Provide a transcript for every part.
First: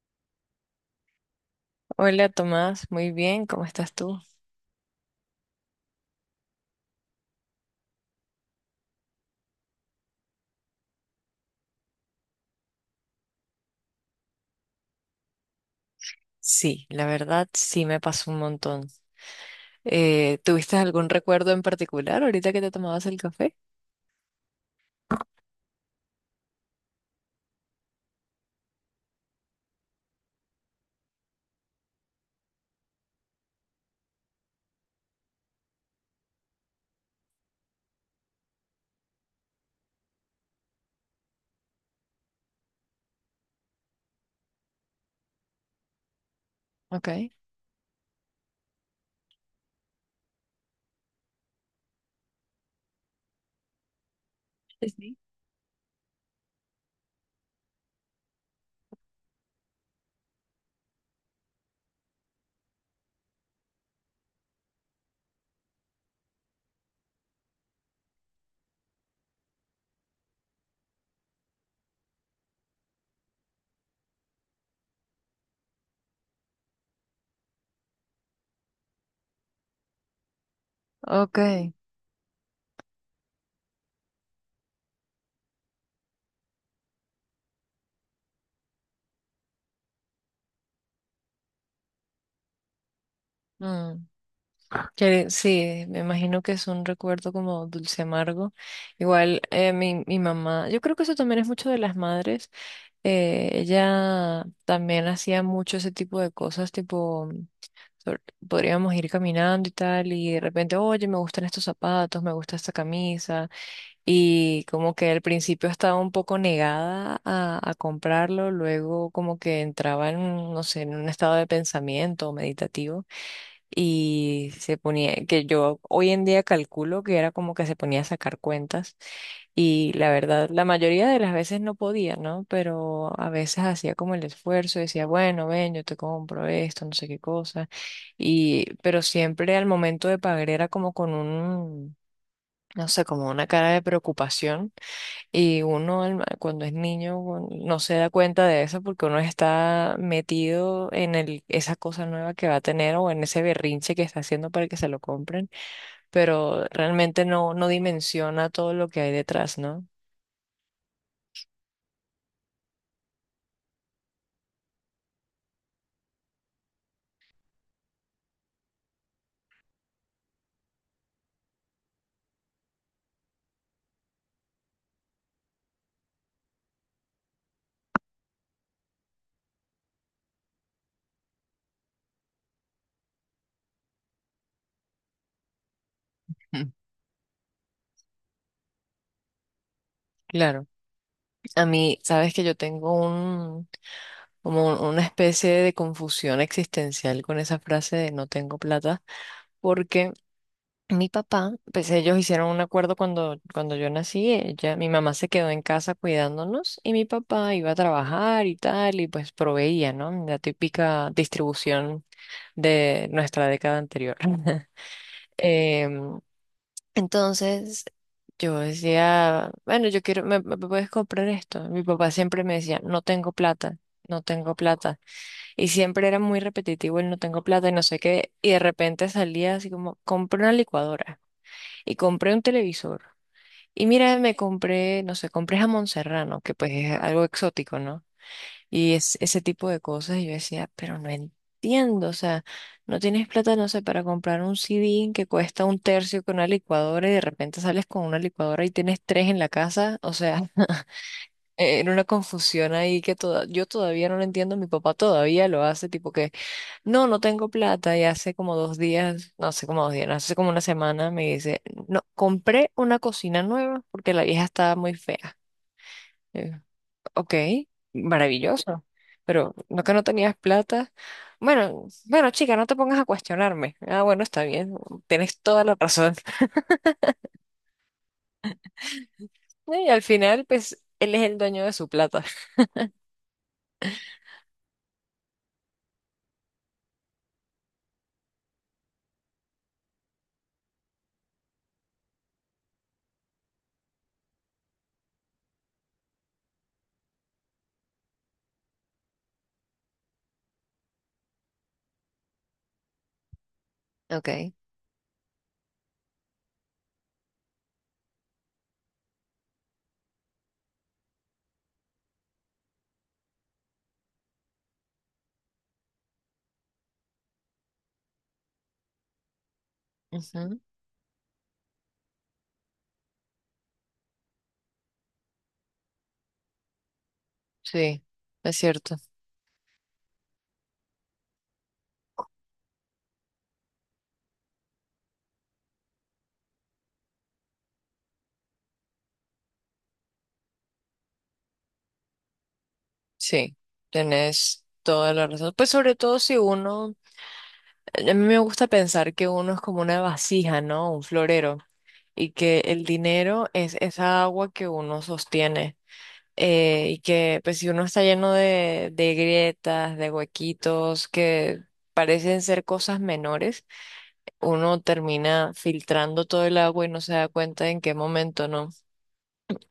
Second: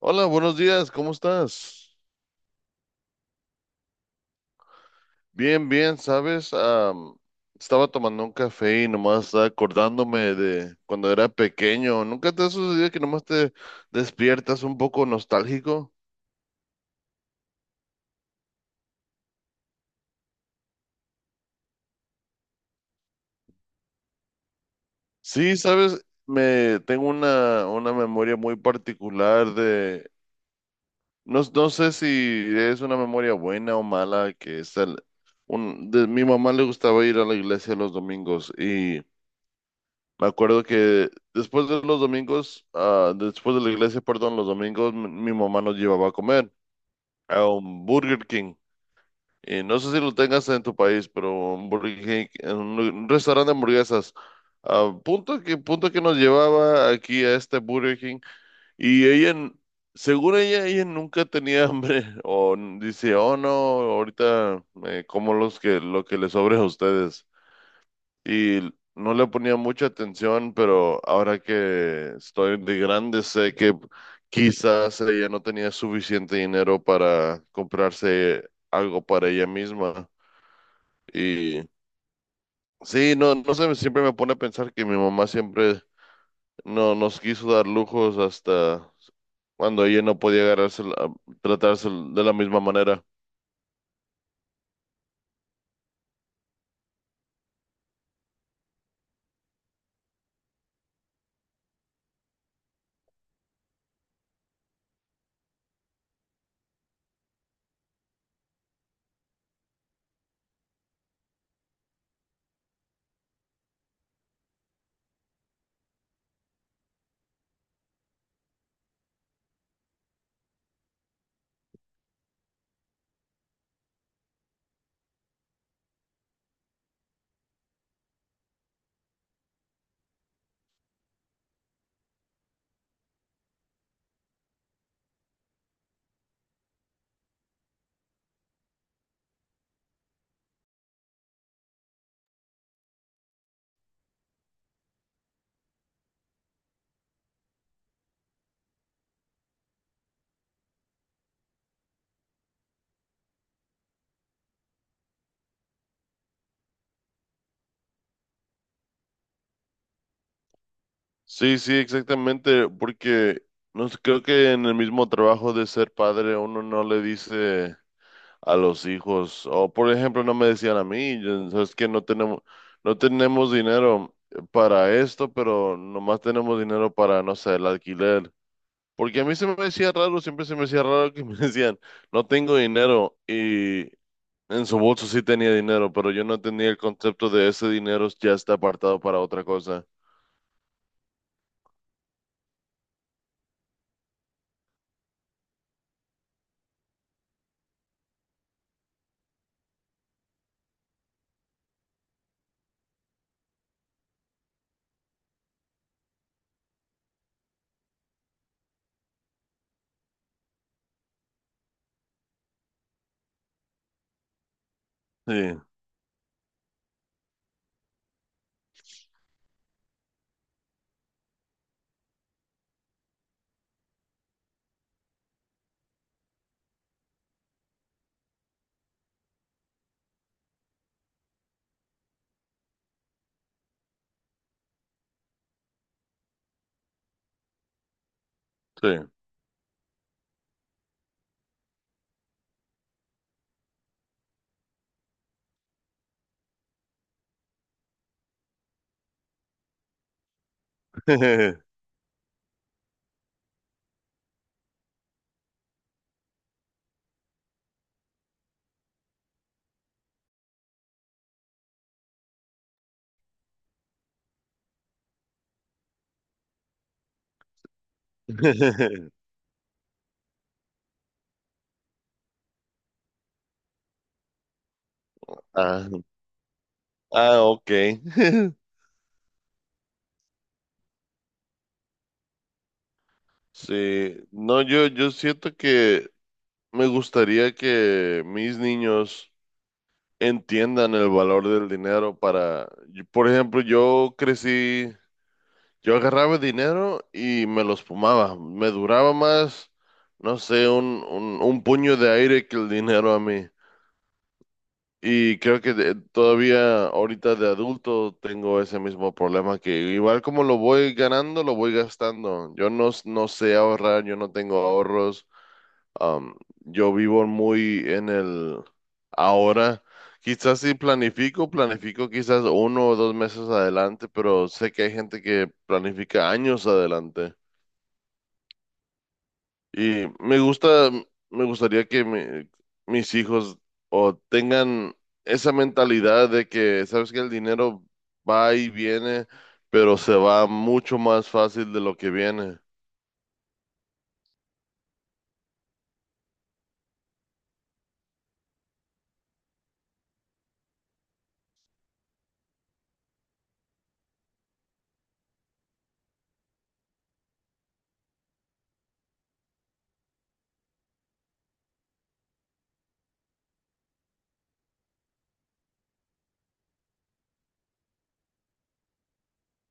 Hola, buenos días, ¿cómo estás? Hola Tomás, muy bien, ¿cómo estás tú? Bien, bien, ¿sabes? Estaba tomando un café y nomás estaba acordándome de cuando era pequeño. ¿Nunca te ha sucedido que nomás te despiertas un poco nostálgico? Sí, la verdad sí me pasó un montón. ¿Tuviste algún recuerdo en particular ahorita que te tomabas el café? Sí, ¿sabes? Me tengo una memoria muy particular de, no sé si es una memoria buena o mala, que es mi mamá le gustaba ir a la iglesia los domingos y... Me acuerdo que después de los domingos, ah, después de la iglesia, perdón, los domingos, mi mamá nos llevaba a comer Ok. a un Burger King. Y no sé si lo tengas en tu país, pero un Burger King, en un, un restaurante de hamburguesas. A Sí. Punto que nos llevaba aquí a este Burger King. Y ella, según ella, ella nunca tenía hambre. O dice, oh no, ahorita como lo que les sobre a ustedes y no le ponía mucha atención, pero ahora que estoy de grande sé que quizás ella no tenía suficiente dinero para comprarse algo para ella misma. Ok. Y sí, no sé, siempre me pone a pensar que mi mamá siempre no nos quiso dar lujos hasta cuando ella no podía agarrarse, tratarse de la misma manera. Mm, que sí, me imagino que es un recuerdo como dulce amargo. Igual mi mamá, yo creo que eso también es mucho de las madres. Ella también hacía mucho ese tipo de cosas, tipo, sobre- podríamos ir caminando y tal, y de repente, oye, me gustan estos zapatos, me gusta esta camisa, y como que al principio estaba un poco negada a comprarlo, luego como que entraba no sé, en un estado de pensamiento meditativo, y se ponía, que yo hoy en día calculo que era como que se ponía a sacar cuentas y la verdad, la mayoría de las veces no podía, ¿no? Pero a veces hacía como el esfuerzo, decía, bueno, ven, yo te compro esto, no sé qué cosa. Y, pero siempre al momento de pagar era como con no sé, como una cara de preocupación. Y uno cuando es niño bueno, no se da cuenta de eso porque uno está metido en el, esa cosa nueva que va a tener o en ese berrinche que está haciendo para que se lo compren. Pero realmente no dimensiona todo lo que hay detrás, ¿no? Sí, sí, exactamente, porque no sé, creo que en el mismo trabajo de ser padre uno no le dice a los hijos. O por ejemplo, no me decían a mí, yo, sabes que no tenemos, no tenemos dinero para esto, pero nomás tenemos dinero para, no sé, el alquiler. Porque a mí se me decía raro, siempre se me decía raro que me decían, no tengo dinero y en su bolso sí tenía dinero, pero yo no tenía el concepto de ese dinero ya está apartado para otra cosa. Claro, a mí, sabes que yo tengo como una especie de confusión existencial con esa frase de no tengo plata, porque mi papá, pues ellos hicieron un acuerdo cuando yo nací, ella, mi mamá se quedó en casa cuidándonos y mi papá iba a trabajar y tal, y pues proveía, ¿no? La típica distribución de nuestra década anterior. Sí, Em, entonces yo decía, bueno, yo quiero, me puedes comprar esto. Mi papá siempre me decía, no tengo plata, no tengo plata. Y siempre era muy repetitivo el no tengo plata y no sé qué. Y de repente salía así como, compré una licuadora y compré un televisor. Y mira, me compré, no sé, compré jamón serrano, que pues es algo exótico, ¿no? sí. Y es ese tipo de cosas, y yo decía, pero no entiendo, o sea, no tienes plata, no sé, para comprar un CD que cuesta un tercio con una licuadora y de repente sales con una licuadora y tienes tres en la casa, o sea, era una confusión ahí que toda, yo todavía no lo entiendo, mi papá todavía lo hace, tipo que, no, no tengo plata, y hace como dos días, no hace como dos días, no, hace como una semana me dice, no, compré una cocina nueva porque la vieja estaba muy fea. Ok, maravilloso. Pero no que no tenías plata. Bueno, bueno, chica, no te pongas a cuestionarme. Ah, bueno, está bien. Tienes toda la Ah, razón. ah, ok. Y al final, pues, él es el dueño de su plata. Sí, no, yo siento que me gustaría que mis niños entiendan el valor del dinero para, por ejemplo, yo crecí, yo agarraba dinero y me los fumaba. Me duraba más, no sé, un puño de aire que el dinero a mí. Ok. Y creo que todavía ahorita de adulto tengo ese mismo problema que igual como lo voy ganando, lo voy gastando. Yo no, s- No sé ahorrar, yo no tengo ahorros. Am, yo vivo muy en el ahora. Ujú. Quizás si planifico quizás uno o dos meses adelante, pero sé que hay gente que planifica años adelante. Sí, es cierto. Y me gusta, me gustaría que mi- mis hijos o tengan esa mentalidad de que, sabes que el dinero va y viene, pero se va mucho más fácil de lo que viene. Sí, tenés toda la razón. Pues sobre todo si uno, a mí me gusta pensar que uno es como una vasija, ¿no? Un florero. Y que el dinero es esa agua que uno sostiene. Y que pues si uno está lleno de grietas, de huequitos, que parecen ser cosas menores, uno termina filtrando todo el agua y no se da cuenta en qué momento no.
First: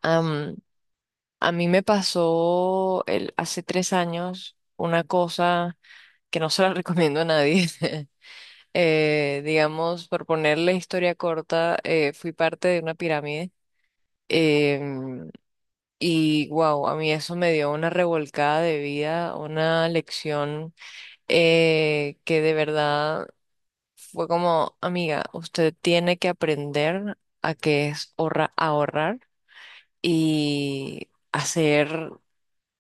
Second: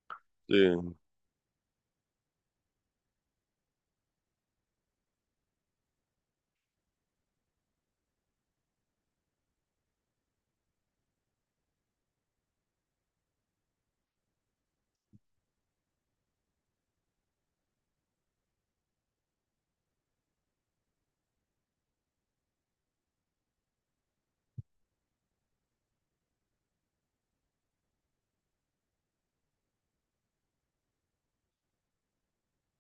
Am, Sí, a mí me pasó hace tres años una cosa que no se la recomiendo a nadie. Digamos, por ponerle historia corta, fui parte de una pirámide. em, Y wow, a mí eso me dio una revolcada de vida, una lección que de verdad fue como, amiga, usted tiene que aprender a que es ahorrar y hacer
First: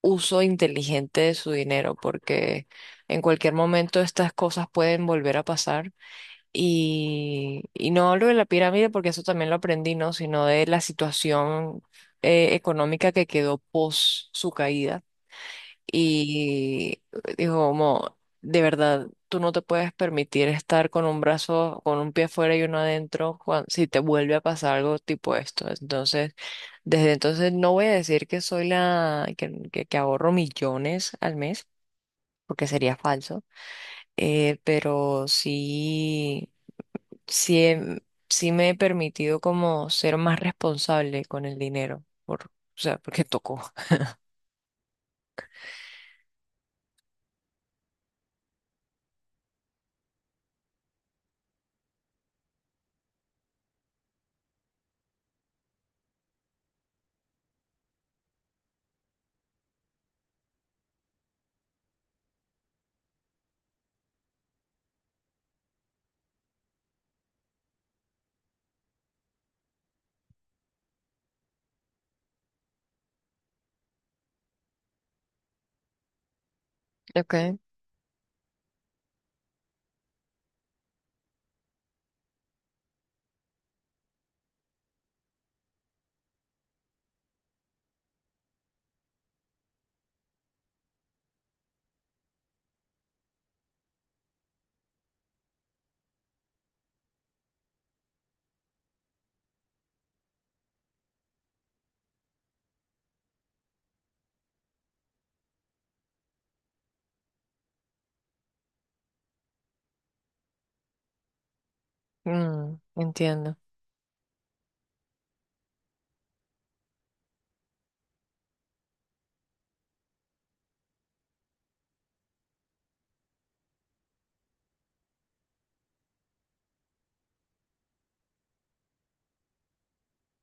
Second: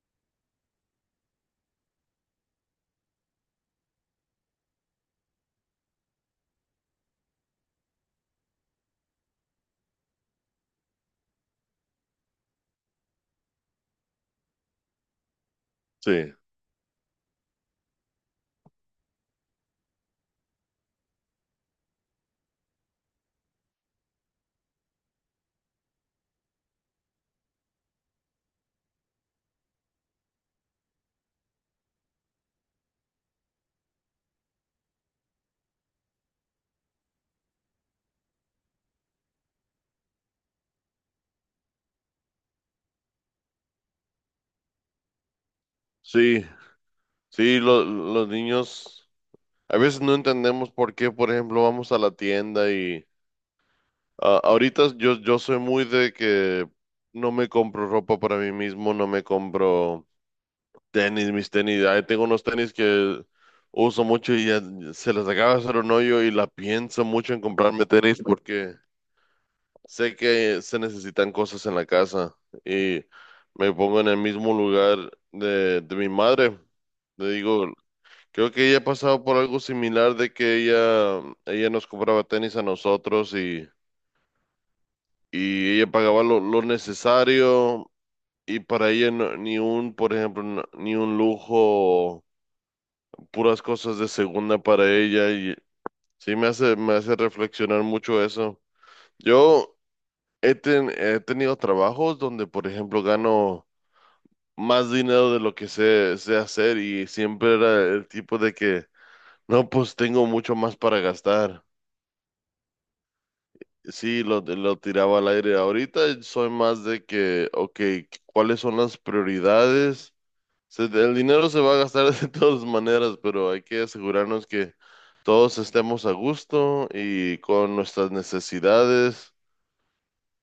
uso inteligente de su dinero, porque en cualquier momento estas cosas pueden volver a pasar. Y no hablo de la pirámide porque eso también lo aprendí, ¿no? Sino de la situación económica que quedó post su caída sí, y dijo, como, de verdad, tú no te puedes permitir estar con un brazo, con un pie afuera y uno adentro, si te vuelve a pasar algo tipo esto. Entonces, desde entonces no voy a decir que soy la, que ahorro millones al mes, porque sería falso, pero sí, sí, sí me he permitido como ser más responsable con el dinero, o sea, porque tocó. sí, sí, los niños. A veces no entendemos por qué, por ejemplo, vamos a la tienda y ah, ahorita yo soy muy de que no me compro ropa para mí mismo, no me compro mis tenis. Ahí tengo unos tenis que uso mucho y ya se les acaba de hacer un hoyo y la pienso mucho en comprarme tenis porque sé que se necesitan cosas en la casa y me pongo en el mismo lugar de mi madre. Le Ok. digo, creo que ella ha pasado por algo similar de que ella nos compraba tenis a nosotros y ella pagaba lo necesario y para ella ni un, por ejemplo, ni un lujo, puras cosas de segunda para ella y sí me hace reflexionar mucho eso. Yo he tenido trabajos donde, por ejemplo, gano más dinero de lo que sé hacer y siempre era el tipo de que, no, pues tengo mucho más para gastar. Mm, entiendo. Sí, lo tiraba al aire. Ahorita soy más de que, ok, ¿cuáles son las prioridades? Se- el dinero se va a gastar de todas maneras, pero hay que asegurarnos que todos estemos a gusto y con nuestras necesidades.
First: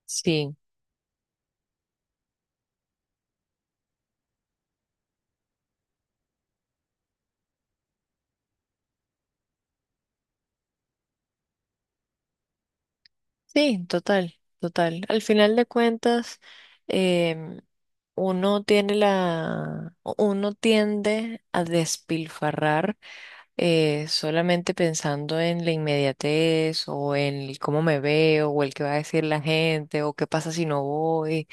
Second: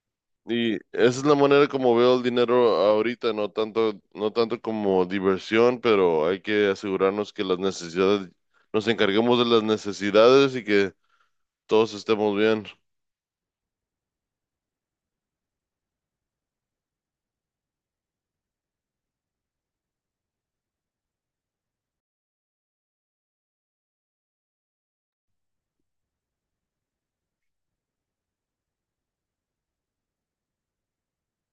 Sí, Y esa es la manera como veo el dinero ahorita, no tanto, no tanto como diversión, pero hay que asegurarnos que las necesidades, nos encarguemos de las necesidades y que todos estemos bien. sí, total, total. Al final de cuentas, em, uno tiene uno tiende a despilfarrar solamente pensando en la inmediatez o en el cómo me veo o el que va a decir la gente o qué pasa si no voy,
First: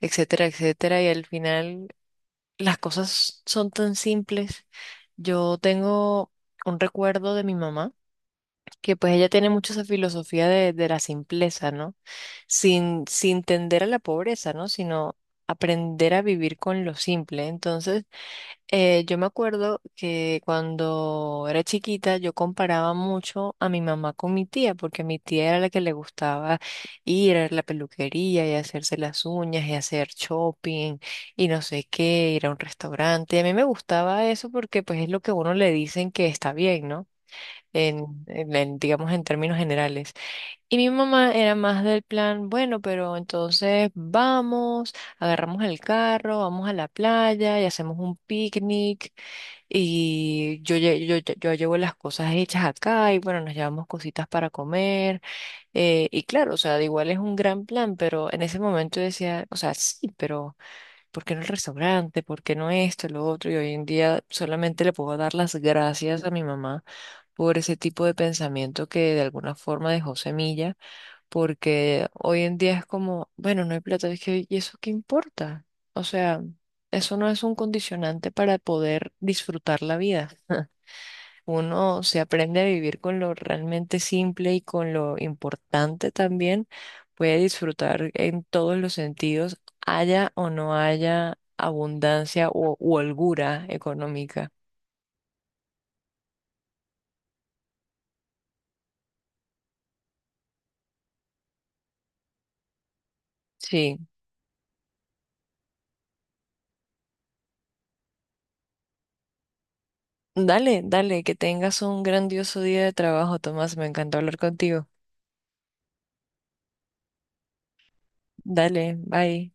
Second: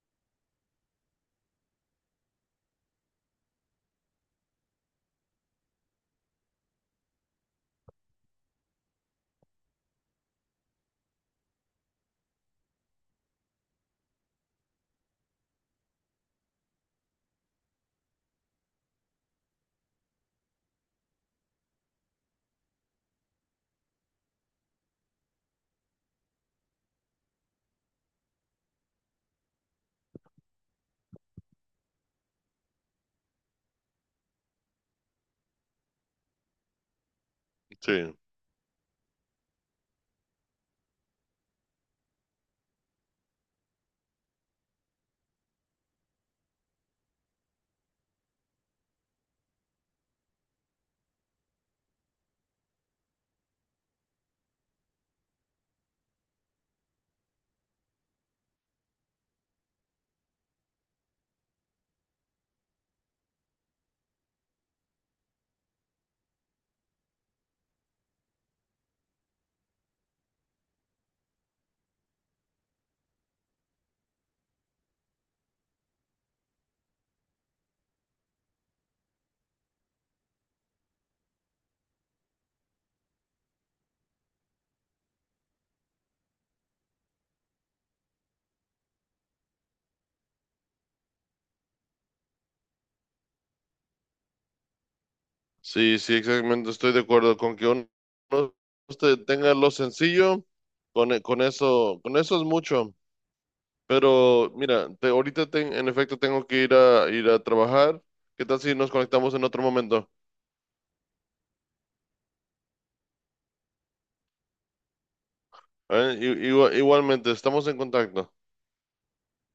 etcétera, etcétera. Y al final las cosas son tan simples. Yo tengo un recuerdo de mi mamá, que pues ella tiene mucho esa filosofía de la simpleza, ¿no? Sin tender a la pobreza, ¿no? Sino aprender a vivir con lo simple. Entonces, yo me acuerdo que cuando era chiquita yo comparaba mucho a mi mamá con mi tía, porque mi tía era la que le gustaba ir a la peluquería y hacerse las uñas y hacer shopping y no sé qué, ir a un restaurante. Y a mí me gustaba eso porque pues es lo que a uno le dicen que está bien, ¿no? Sí. En, digamos, en términos generales. Y mi mamá era más del plan, bueno, pero entonces vamos, agarramos el carro, vamos a la playa y hacemos un picnic y yo llevo las cosas hechas acá y bueno, nos llevamos cositas para comer. Y claro, o sea, de igual es un gran plan, pero en ese momento yo decía, o sea, sí, pero ¿por qué no el restaurante? ¿Por qué no esto, lo otro? Y hoy en día solamente le puedo dar las gracias a mi mamá por ese tipo de pensamiento que de alguna forma dejó semilla, porque hoy en día es como, bueno, no hay plata, es que, ¿y eso qué importa? O sea, eso no es un condicionante para poder disfrutar la vida. Uno se aprende a vivir con lo realmente simple y con lo importante también, puede disfrutar en todos los sentidos, haya o no haya abundancia u holgura económica. Sí, sí, exactamente. Estoy de acuerdo con que uno usted tenga lo sencillo, con, con eso es mucho. Sí. Pero mira, en efecto tengo que ir a trabajar. ¿Qué tal si nos conectamos en otro momento? Dale, dale, que tengas un grandioso día de trabajo, Tomás. Me encantó hablar contigo. ¿Eh? I- igua- Igualmente, estamos en contacto. Dale, bye.